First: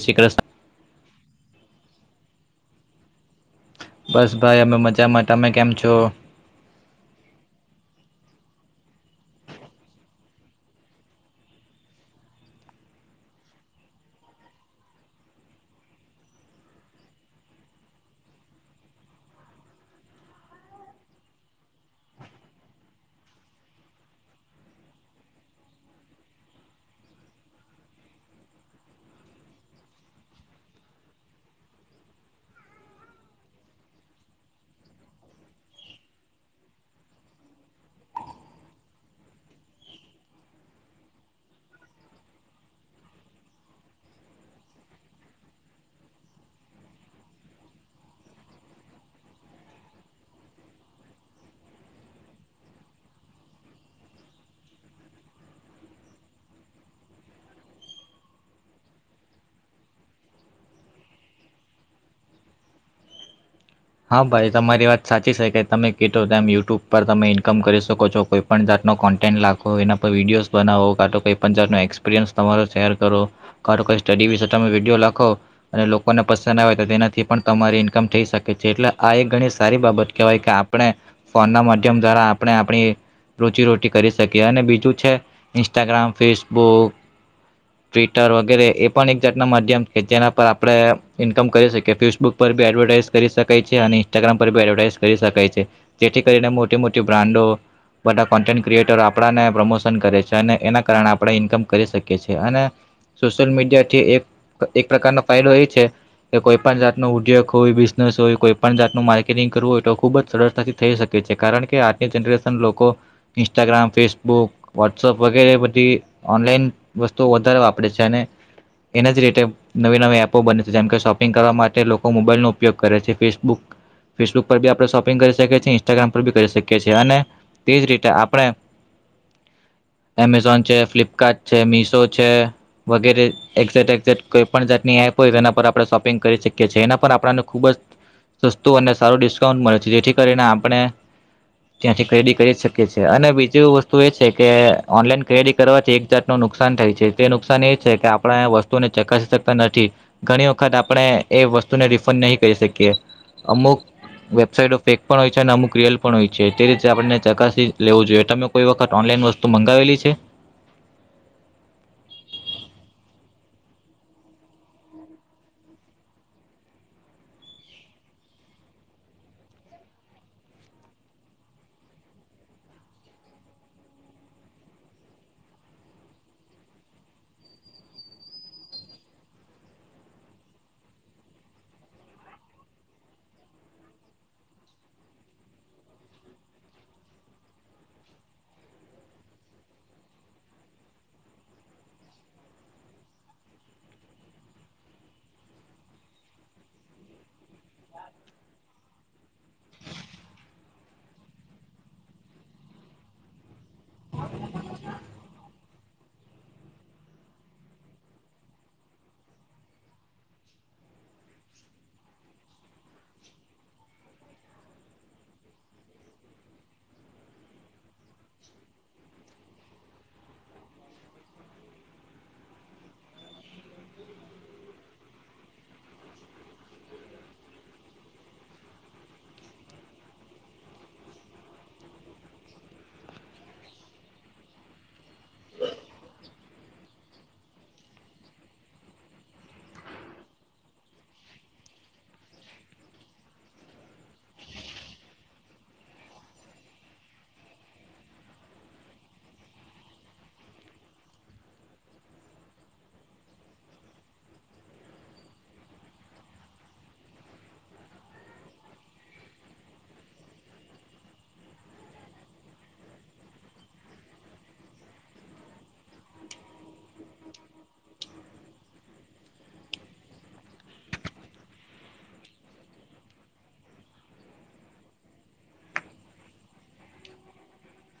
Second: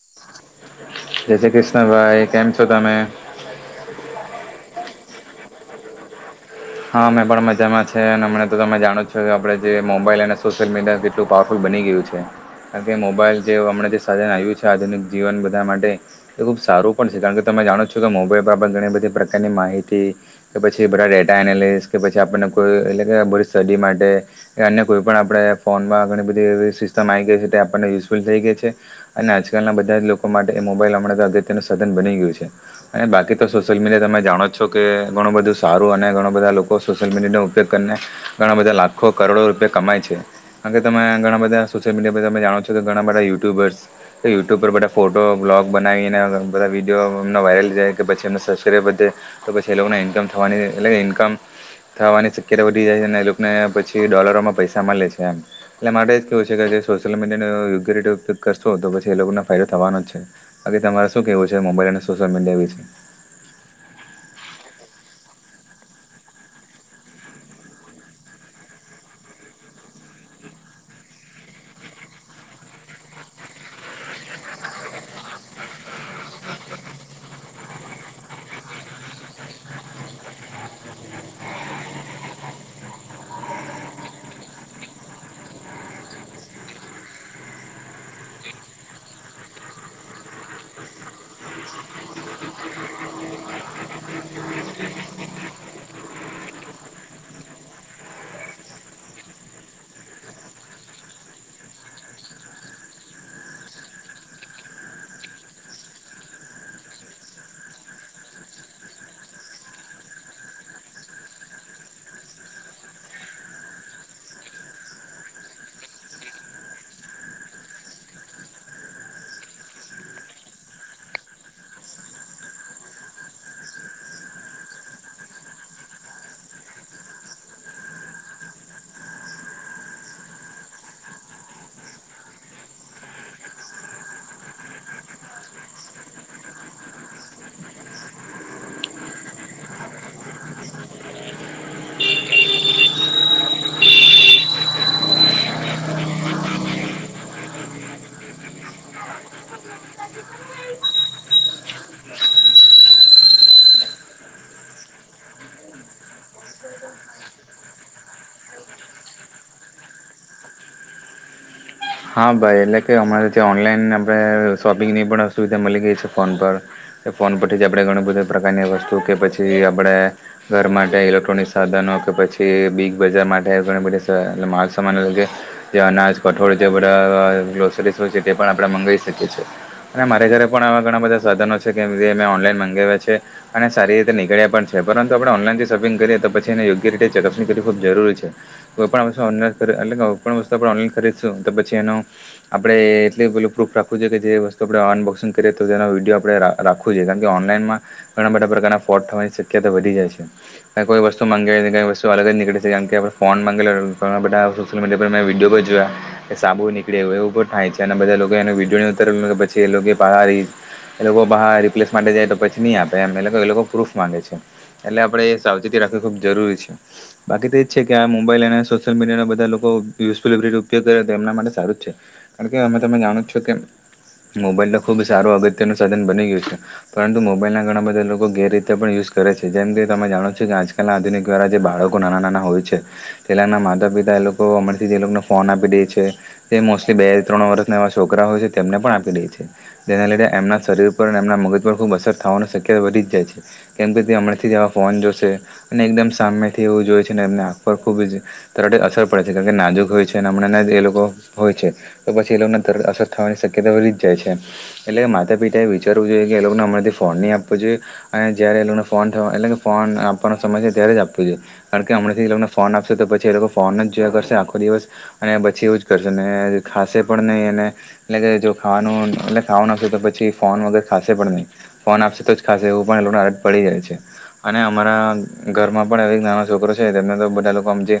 શ્રી કૃષ્ણ જય શ્રી કૃષ્ણભાઈ કેમ છો તમે બસ ભાઈ અમે મજા માં તમે કેમ છો. હા મેં પણ મજામાં છે અને અમને તો તમે જાણો છો કે આપણે જે મોબાઈલ અને સોશિયલ મીડિયા કેટલું પાવરફુલ બની ગયું છે કારણ કે મોબાઈલ જે હમણા જે સાધન આવ્યું છે આધુનિક જીવન બધા માટે એ ખૂબ સારું પણ છે કારણ કે તમે જાણો છો કે મોબાઈલ પર આપણે ઘણી બધી પ્રકારની માહિતી કે પછી બધા ડેટ ટા એનાલિસ કે પછી આપણને કોઈ એટલે કે બધી સ્ટડી માટે કે અન્ય કોઈ પણ આપણે ફોનમાં ઘણી બધી એવી સિસ્ટમ આવી ગઈ છે તે આપણને યુઝફુલ થઈ ગઈ છે અને આજકાલના બધા જ લોકો માટે એ મોબાઈલ હમણાં તો અત્યનું સાધન બની ગયું છે અને બાકી તો સોશયલ મીડિયા તમે જાણો જ છો કે ઘણું બધું સારું અને ઘણા બધા લોકો સોશિયલ મીડિયાનો ઉપયોગ કરીને ઘણા બધા લાખો કરોડો રૂપિયા કમાય છે કારણ કે તમે ઘણા બધા સોશિયલ મીડિયા પર તમે જાણો છો કે ઘણા બધા યુટ્યુબર્સ તો યુટ્યુબ પર બધા ફોટો બ્લોગ બનાવીને બધા વિડીયો એમના વાયરલ જાય કે પછી એમને સબસ્ક્રાઈબર થાય તો પછી એ લોકોને ઇન્કમ થવાની એટલે ઇન્કમ થવાની શક્યતા વધી જાય છે અને એ લોકોને પછી ડોલરોમાં પૈસા મળે છે એમ એટલે માટે કેવું છે કે જે સોશિયલ મીડિયાનો યોગય કરશો તો પછી એ લોકોને ફાયદો થવાનો જ છે બાકી તમારે શું કેવું છે મોબાઈલ અને સોશિયલ મીડિયા વિશે હા ભાઈ તમારી વાત સાચી છે કે તમે કેટો તેમ યુટ્યુબ પર તમે ઈન્કમ કરી શકો છો કોઈ પણ જાતનો કોન્ટેન્ટ લખો એના પર વિડીયોઝ બનાવો કા તો કોઈ પણ જાતનો એક્સપિરિયન્સ તમારો શેર કરો કા તો કોઈ સ્ટડી વિશે તમે વિડીયો લખો અને લોકોને પસંદ આવે તો તેનાથી પણ તમારી ઇન્કમ થઈ શકે કે છે એટલે આ એક ઘણી સારી બાબત કહેવાય કે આપણે ફોનના માધ્યમ દ્વારા આપણે આપણી રોજીરોટી કરી શકીએ અને બીજું છે ઇન્સ્ટાગ્રામ ફેસબુક ટ્વિટર વગેરે એ પણ એક જાટના માધ્યમ કે જેના પર આપણે ઇન્કમ કરી શકીએ ફેસબુક પર બી એડવર્ટાઈઝ કરી શકાય છે અને ઇન્સ્ટાગ્રામ પર બી એડવર્ટાઈઝ કરી શકાય છે જેથી કરીને મોટી મોટી બ્રાન્ડો બધા કોન્ટેન્ટ ક્રિએટરો આપણાને પ્રમોશન કરે છે અને એના કારણે આપણે ઇન્કમ કરી શકીએ છીએ અને સોશિયલ મીડિયાથી એક એક પ્રકારનો ફાયદો એ છે કે કોઈ પણ જાતનો ઉદ્યોગ હો કોઈપણ જાતનું માર્કેટિંગ કરવું હોય તો ખૂબ જ સરળતાથી થઈ શકે છે કારણ કે આજની જનરેશન લોકો ઇન્સ્ટાગ્રામ ફેસબુક વોટ્સઅપ વગેરે બધી ઓનલાઈન વસ્તુઓ વધારે વાપરે છે અને એના જ રીતે નવી નવી એપો બને છે જેમ કે શોપિંગ કરવા માટે લોકો મોબાઈલનું ઉપયોગ કરે છે ફેસબુક ફેસબુક પર બી આપણે શોપિંગ કરી શકીએ છીએ ઇન્સ્ટાગ્રામ પર બી કરી શકીએ છે અને તે જ રીતે આપણે એમેઝોન છે ફ્લિપકાર્ટ છે મિશો છે વગેરે એક્ઝેક્ટ એક્ઝેક્ટ કોઈ પણ જાતની એપ હોય એના પર આપણે શોપિંગ કરી શકીએ છીએ એના પર આપણાનું ખૂબ જ સસ્તું અને સારું ડિસ્કાઉન્ટ મળે છે જેથી કરીને આપણે ત્યાંથી ક્રેદી કરી શકીએ છે અને બીજું વસ્તુ એ છે કે ઓનલાઈન ક્રેડી કરવાથી એક જાતનું નુકસાન થાય છે તે નુકસાન એ છે કે આપણે વસ્તુને ચકાસી શકતા નથી ઘણી વખત આપણે એ વસ્તુને રિફંડ નહી કરી શકીએ અમુક વેબસાઇટ ફેક પણ હોય છે અને અમુક રિયલ પણ હોય છે તે રીતે આપને ચકાસી લેવું જોઈએ તમે કોઈ વખત ઓનલાઈન વસ્તુ મંગાવેલી છે. હા ભાઈ એટલે કે અમારે જે ઓનલાઈન આપણે શોપિંગની પણ સુુવિધા મલી ગઈ છે ફોન પર એ ફોન પરથી જ આપણે ઘણી બધી પ્રકારની વસ્તુ કે પછી આપણે ઘર માટે ઇલેક્ટ્રોનિક સાધનો કે પછી બીગ બજાર માટે ઘણી બધી માલસામાન કે જે અનાજ કઠોળ જબડા ગ્રોસરીઝ હોય છે તે પણ આપણે મગાવી શકીએ છીએ અને મારે ઘરે પણ આવા ઘણા બધા સાધનો છે કે જે મેં ઓનલાઈન મંગાવ્યા છે અને સારી રીતે નીકળ્યા પણ છે પરંતુ આપણે ઓનલાઈનથી શોપિંગ કરીએ તો પછી એને યોગ્ય રીતે ચેકઅપની કર ખૂબ જરૂરી છે કોઈપણ વસ્તુ ઓન એટ કોઈ પણ વસ્તુ આપણે ઓનલાઈન ખરી શું તો પછી એનો આપણેે એટલે પેલું પ્રૂફ રાખવું જો કે જે વસ્તુ આપણે અનબોક્સિંગ કરીએ તો એનો વિડીયો આપણે રાખવું જોઈએ કારણ કે ઓનલાઈનમાં ઘણા બધા પ્રકારના ફ્રોડ થવાની શક્યતા વધી જાય છે કોઈ વસ્તુ માંગે કઈ વસ્તુ અલગ જ નીકળે છે કારણ કે આપણે ફોન માંગેલા ઘણા બધા સોશિયલ મીડિયા મે વિડીયો પણ જોયા એ સાબુ નીકળેય એવું થાય છે અને બધા લોકો એ વિડીયો ઉતારે કે પછી એ બહાર લોકો બહાર રિપ્લેસ માટે જાય તો પછી નહી આપે એમ એ એ લોકો પ્રૂફ માંગે છે એટલે આપે એ સાવચેતી રાખવી ખૂબ જરૂરી છે બાકી તો એજ છે કે આ મોબાઈલ અને સોશિયલ મીડિયાને બધા લોકો ઉપયોગ કરે તેમના માટે સારું જ છે કારણ કે અમે તમે જાણો છો કે મોબાઈલનો ખૂબ સારો અગત્યનું સાધન બની ગયું છે પરંતુ મોબાઈલના ઘણા બધા એ લોકો ગેરરીતે પણ યુઝ કરે છે જેમ કે તમે જાણો છો કે આજકાલના આધુનિક દ્વારા જે બાળકો નાના નાના હોય છે પહેલાના માતા પિતા એ લોકો અમણાથી જે લોકોનો ફોન આપી દે છે તે મોસ્ટલી બે ત્રણ વર્ષના એવા છોકરા હોય છે તેમને પણ આપી દે છે જેના લીધે એમના શરીર પર અને એમના મગજ પર ખૂબ અસર થવાની શક્યતા વધી જ જાય છે કેમ કે તે હમણાંથી જેવા ફોન જોશે અને એકદમ સામેથી એવું જોઈ છે અને એમના આંખ પર ખૂબ જ તરત અસર પડે છે કારણ કે નાજુક હોય છે. હમણાં એ લોકો હોય છે તો પછી એ લોકોને તરત અસર થવાની શક્યતા વધી જ જાય છે એટલે કે માતા પિતા એ વિચારવું જોઈએ કે એ લોકોને હમણાંથી ફોન નહી આપવો જોઈએ અને જયારે એ લોકોને ફોન થવા એટલે કે ફોન આપવાનો સમય છે ત્યારે જ આપવો જોઈએ કારણ કે હમણાંથી લોકોને ફોન આપશે તો પછી એ લોકો ફોન જ જોયા કરશે આખો દિવસ અને પછી એવું જ કરશે ખાશે પણ નહીં અને એટલે કે જો ખાવાનું એટ ખાવાનું આપશે તો પછી ફોન વગર ખાશે પણ નહી ફોન આપશે તો જ ખાશે એવું પણ એ લોકોને આ પડી જાય છે અને અમારા ઘરમાં પણ નાનો છોકરો છે તેમને તો બધા લોકો આમજ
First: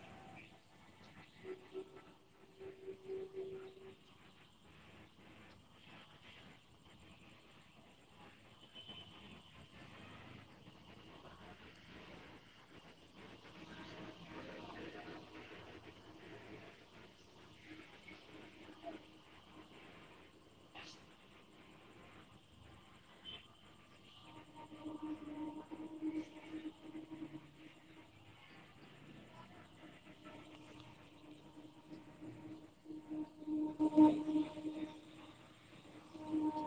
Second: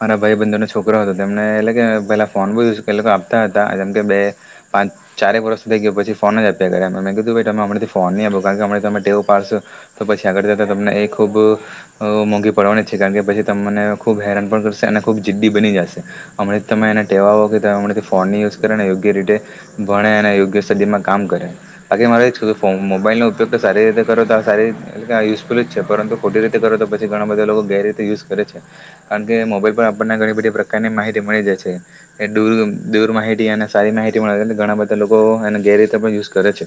મારા ભાઈ બંધ છોકરો હતો તેમને એટલે કે પહેલા ફોન બો યુઝ કર એ લોકો આપતા હતા જેમ કે બે પાંચ ચારેક વર્ષ થઈ ગયો પછી ફોન જ આપ્યા કરે મેં કીધું તમે હમણાથી ફોન નહીં આપો કારણ કે હમ તમે ટેવ પાડશો તો પછી આગળ જ તમને એ ખૂબ મોંઘી પડવાની જ છે કારણ કે પછી તમ મને ખૂબ હેરાન પણ કરશે અને ખૂબ જી બની જશે હમણાં તમે એના ટેવા કે ફોનની યુઝ કરે ને યોગ્ય રીતે ભણે અને યોગ્ય સુથીમાં કામ કરે બાકી મારો મોબાઈલનો ઉપયોગ સારી રીતે કરો તો આ સારી યુઝફુલ જ છે પરંતુ ખોટી રીતે કરો તો પછી ઘણા બધા લોકો ગેર રીતે યુઝ કરે છે કારણ કે મોબાઈલ પર આપને ઘણી બધી પ્રકારની માહિતી મળી જાય છે એર દૂર માહિતી અને સારી માહિતી મળે ઘણા બધા લોકો એને ગેર રીતે પણ યુઝ કરે છે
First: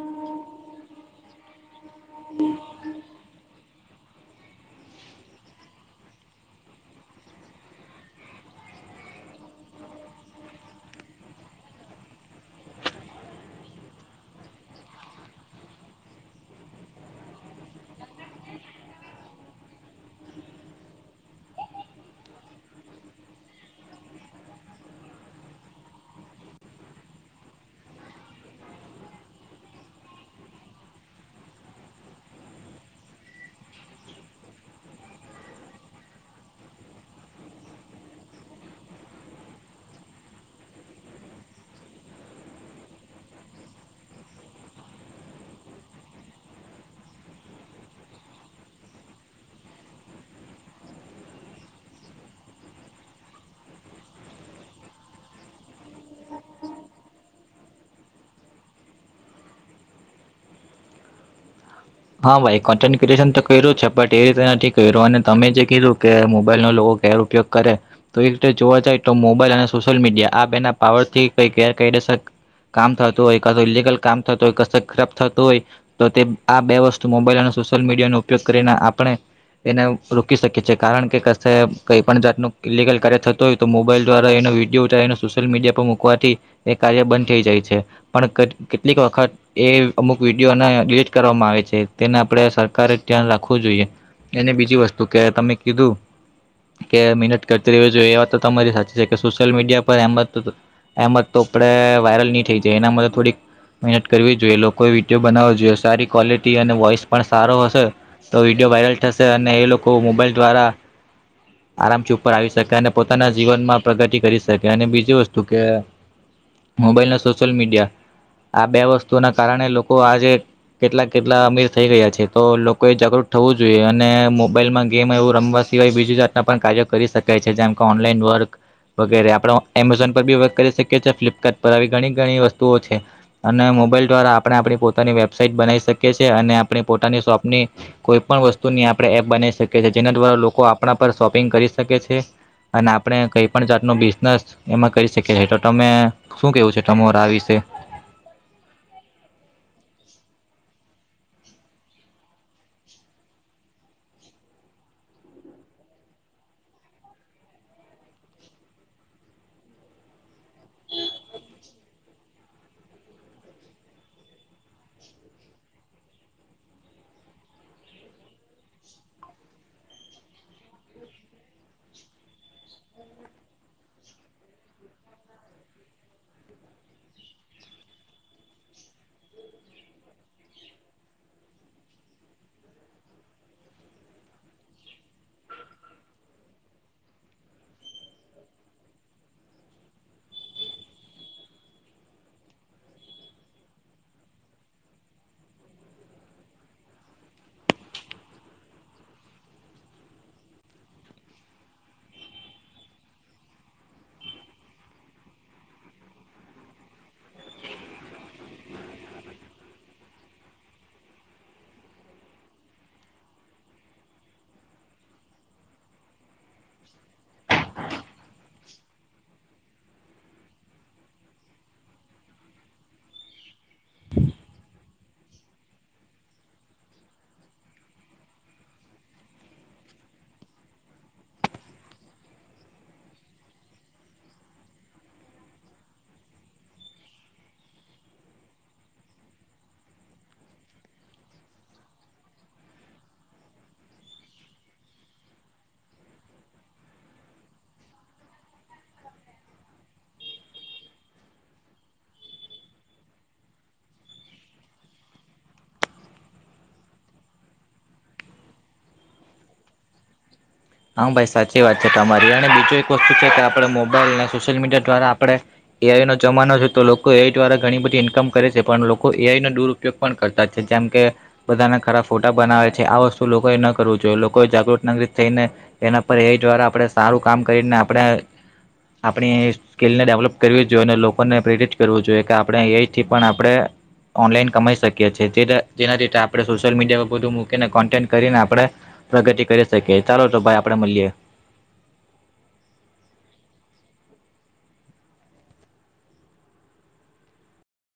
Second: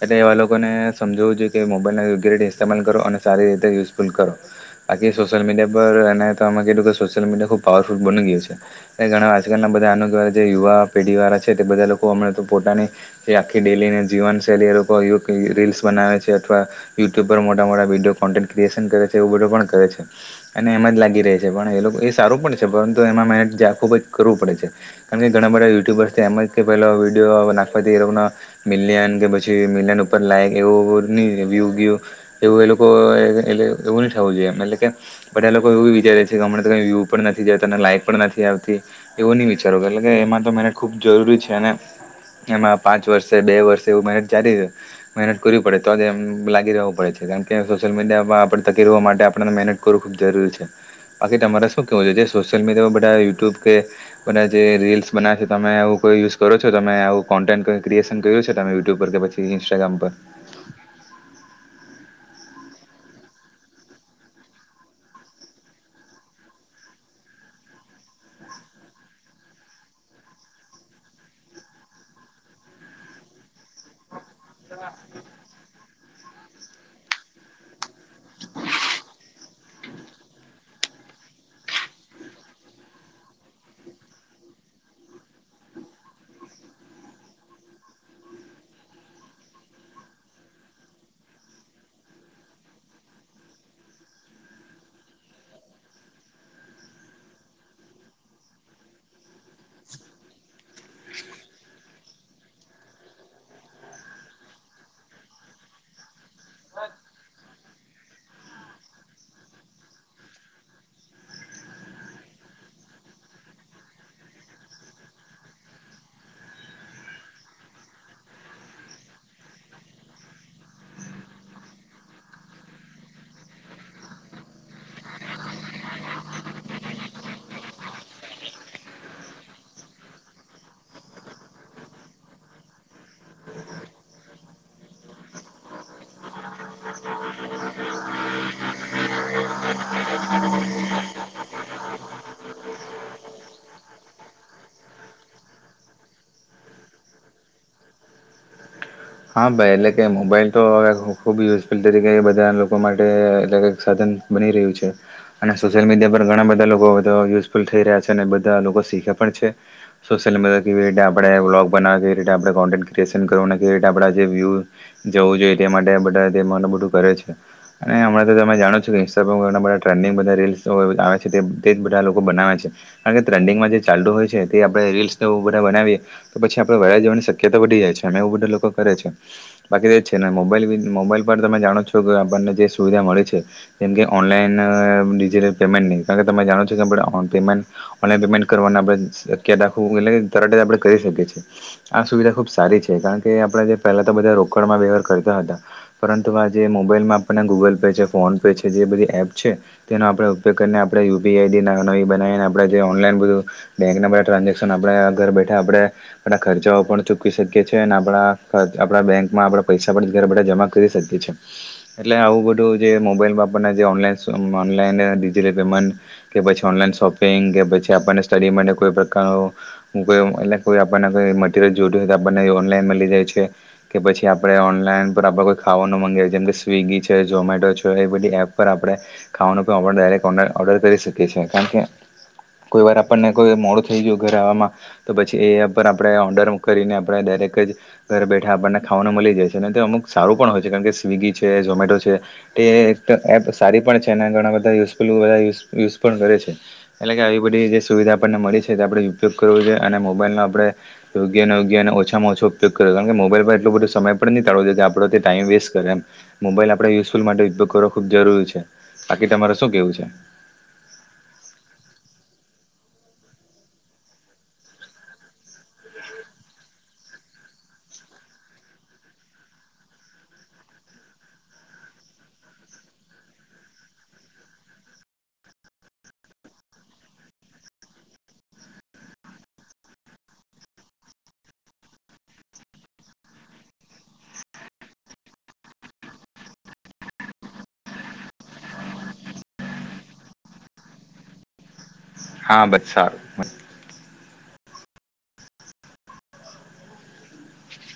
એટલે એવા લોકોને સમજાવું જોઈએ કે મોબાઈલનાગ રીતે ઇમાલ કરો અને સારી રીતે યુઝફુલ કરો બાકી સોશિયલ મીડિયા પર એને તમે કીધું કે સોશિયલ મીડિયા ખૂબ પાવરફુલ બની ગયું છે એ ઘણા આજકાલના બધા અનોકવા જે યુવા પેઢીવાળા છે તે બધા લોકો હમણાં તો પોતાની જે આખી ડેલીને જીવનશૈલી એ લોકો રીલ્સ બનાવે છે અથવા યુટ્યુબ પર મોટા મોટા વિડીયો કોન્ટેન્ટ ક્રિએશન કરે છે એવું બધું પણ કરે છે અને એમાં જ લાગી રહે છે પણ એ લોકો એ સારું પણ છે. છે પરંતુ એમાંને ખુબ જ કરવું પડે છે કારણ કે ઘણા બધા યુટ્યુબર્સ એમ પેલા વિડીયો નાખવાથી મિલિયન કે પછી મિલિયન ઉપર લાઈક એવ્ય એવું એ એવ થવું જોઈએ એટલે કે બધા લોકો એવુ વિચારે છે કે હમણાયુ લાયક પણ નથી આવતી એવું નહી વિચારો એટલે કે એમાં તો મહેનત ખુબ જરૂરી છે અને એમાં પાંચ વર્ષે બે વર્ષે એવુ મહેનત જારી મહેનત કરવી પડે તો જ એમ લાગી રહવું પડે છે કેમ કે સોશિયલ મીડિયામાં આપણે તકર માટે આપને મહેનત કરવું ખૂબ જરૂરી છે બાકી તમારે શું કેવું જોએ સોશિયલ મીડિયામાં બધા યુટ્યુબ કે બધા જે રીલ્સ બનાવે છે તમે એવુ કોઈ યુઝ કરો છો તમે આવું કોન્ટેન્ટ ક્રિએશન કર્યું છે તમે યુટ્યુબ પર કે પછી ઇન્સ્ટાગ્રામ પર હા ભાઈ કન્ટેન્ટ ક્રિએશન તો કર્યું છે પણ એ રીતે નથી કર્યું અને તમે જે કીધું કે મોબાઈલનો લોકો ગેર ઉપયોગ કરે તો એ રીતે જોવા જાય તો મોબાઈલ અને સોશિયલ મીડિયા આ બેના પાવરથી કઈ ગેરકાયદસ કામ થતું હોય ઇગલ કામ થતો હોય કસે ખરાબ થતો હોય. તો તે આપ બે વસ્તુ મોબાઈલ અને સોશિયલ મીડિયાનો ઉપયોગ કરીને આપણે એને રોકી શકીએ છીએ કારણ કે કશે કઈ પણ જાતનું ઇલિગલ કાર્ય થતું હોય તો મોબાઈલ દ્વારા એનો વિડીયો ઉતારીને સોશિયલ મીડિયા પર મૂકવાથી એ કાર્ય બંધ થઈ જાય છે પણ કેટલીક વખત એ અમુક વિડીિયોને ડિલીટ કરવામાં આવે છે તેને આપણે સરકારે ધ્યાન રાખવું જોઈએ એને બીજી વસ્તુ કે તમે કીધું કે મહેનત કરતી રહેવી જોઈએ એ વાત તો તમારી સાચી છે કે સોશિયલ મીડિયા પર એમ તો આપડે વાયરલ નહી થઈ જાય એના માટે થોડીક મહેનત કરવી જ જોઈએ લોકોએ વિડીયો બનાવો જોઈએ સારી ક્વોલિટી અને વોઇસ પણ સારો હશે તો વિડીયો વાયરલ થશે અને એ લોકો મોબાઈલ દ્વારા આરામથી ઉપર આવી શકે અને પોતાના જીવનમાં પ્રગતિ કરી શકે અને બીજી વસ્તુ કે મોબાઈલ અને સોશિયલ મીડિયા આ બે વસ્તુના કારણે લોકો આજે કેટલાક કેટલા અમીર થઈ ગયા છે તો લોકોએ જાગૃત થવું જોઈએ અને મોબાઈલમાં ગેમ એવું રમવા સિવાય બીજી જાતનાં પણ કાર્યો કરી શકાય છે જેમ કે ઓનલાઈન વર્ક વગેરે આપણે એમેઝોન પર બી વર્ક કરી શકીએ છીએ ફ્લિપકાર્ટ પર આવી ઘણી ઘણી વસ્તુઓ છે અને મોબાઈલ દ્વારા આપણે આપણી પોતાની વેબસાઈટ બનાવી શક કીએ છે અને આપણી પોતાની શોપની કોઈ પણ વસ્તુની આપણે એપ બનાવી શકીએ છે જેના દ્વારા લોકો આપણા પર શોપિંગ કરી શકે છે અને આપણે કઈ પણ જાતનું બિઝનેસ એમાં કરી શકી છેએ તો તમે શું કેવું છે તમાર આ વિશે હા ભાઈ એટલે કે મોબાઈલ તો હવે ખૂબ યુઝફુલ તરીકે એ બધા લોકો માટે એટલે કઈક સાધન બની રહ્યું છે અને સોશિયલ મીડિયા પર ઘણા બધા લોકોધ યુઝફુલ થઈ રહ્યા છે અને બધા લોકો શીખે પણ છે સોશિલ મીડિયા કેવી રીતે આપણે બ્લોગ બનાવવા કેવી રીતે આપણે કોન્ટેન્ટ ક્રિએશન કરવા કે આપ જે્યુ જવું જોઈએ તે માટે બધાું બધું કરે છે અને હમણાં તમે જાણો છો કે ઇન્સ્ટાગ્રામ બધા ટ્રેન્ડંગ બધા રીલ્ આવે છે તે બધા લોકો બનાવે છે કારણ કે ટ્રેન્ડિંગમાં જે ચાલતુ હોય છે તે આપણે રીલ્સને એ બધા બનાવીએ તો પછી આપડે વરા જવાની શક્યતા વધી જાય છે અમે એ બધા લોકો કરે છે બાકી તો જ છે ને મોબાઈલ મોબાઈલ પર તમે જાણો છો કે આપણને જે સુવિધા મળી છે જેમ કે ઓનલાઈન ડિજિટલ પેમેન્ટ નહીં કારણ કે તમે જાણો છો કે આપણે પેમેન્ટ ઓનલાઈન પેમેન્ટ કરવાનું આપણે શક્ય રાખવું એટલે કે તરટે જ આપણે કરી શકીએ છીએ આ સુવિધા ખૂબ સારી છે કારણ કે આપણે જે પહેલાં તો બધા રોકડમાં વ્યવહાર કરતા હતા પરંતુ આ જે મોબાઈલમાં આપણને ગૂગલ પે છે ફોન પે છે જે બધી એપ છે તેનો આપણે ઉપયોગ કરીને આપણે યુપીઆઈ આઈડીવી નવી બનાવીને આપણે જે ઓનલાઈન બધું બેન્કના બધા ટ્રાન્ઝેક્શન આપણે ઘર બેઠા આપણે બધા ખર્ચાઓ પણ ચૂકીવી શકીએ છીએ અને આપણા આપણા બેંકમાં આપણે પૈસા પણ ઘરે બેઠા જમા કરી શકીએ છીએ એટલે આવું બધું જે મોબાઈલમાં આપણને જેન ઓનલાઈન ડિજીિટલ પેમેન્ટ કે પછી ઓનલાઈન શોપિંગ કે પછી આપણને સ્ટડી માટે કોઈ પ્રકારનું એલે કોઈ આપણને કોઈ મટીરિયલ જોતું હોય તો આપણને ઓનલાઈન મળી જાય છે. કે પછી આપણે ઓનલાઈન પર આપ કોઈ ખાવાનું મગાવ જેમ કે સ્વિગી છે ઝમેટો છે એ બધી એપ પર આપણે ખાવાનુંક ઓર્ડર કરી શકીએ છીએ કારણ કે કોઈ વાર આપણને કોઈ મોડું થઈ ગયું ઘર આવામાં તો પછી એ એપ પર આપણે ઓર્ડર કરીને આપણે ડાયરેક જ ઘરે બેઠા આપણને ખાવાનું મળી જાય છે અને તે અમુક સારું પણ હોય છે કારણ કે સ્વિગી છે ઝોમેટો છે તે એક એપ સારી પણ છે અને ઘણા બધા યુઝફુલ બધા યુઝ યુઝ પણ કરે છે એટલે કે આવી બધી જે સુવિધા આપણને મળી છે તે આપણે ઉપયોગ કરવો જોઈએ અને મોબાઈલનો આપણે યોગ્ય અને યોગ્ય અને ઓછામાં ઓછો ઉપયોગ કરે કારણ કે મોબાઈલ પર એટલોું બધું સમય પણ નહીંળવું દે કે આપડો તે ટાઈમ વેસ્ટ કરે એમ મોબાઈલ આપણે યુઝફુલ માટે ઉપયોગ કરવો ખૂબ જરૂરી છે બાકી તમારે શું કેવું છે. હા ભાઈ સાચી વાત છે તમારી અને બીજું એક વસ્તુ છે કે આપ મોબાઈલ અને સોશિયલ મીડિયા દ્વારા આપણે એઆઈ નો જમાનો છે તો લોકો એઆઈ દ્વારા ઘણી બધી ઇન્કમ કરે છે પણ લોકો એઆઈ નો દુરપયોગ પણ કરતા જ છે જેમ કે બધાના ખરાબ ફોટા બનાવે છે આ વસ્તુ લોકોએ ન કરવું જોઈએ લોકોએ જાગૃત ના થઈને એના પર એ દ્વારા આપણે સારું કામ કરીને આપણે આપણી સ્કીલને ડેવલોપ કરવી જોઈએ અને લોકોને પ્રેરિત કરવું જોઈએ કે આપણે એ થી પણ આપણે ઓનલાઈન કમાઈ શકીએ છીએ જેનાી આપણે સોશિયલ મીડિયા પર બધું મૂકીને કન્ટેન્ટ કરીને આપણે પ્રગતિ કરી શકીએ ચાલો તો ભાઈ અપડે મલ્યે હા બસ સારું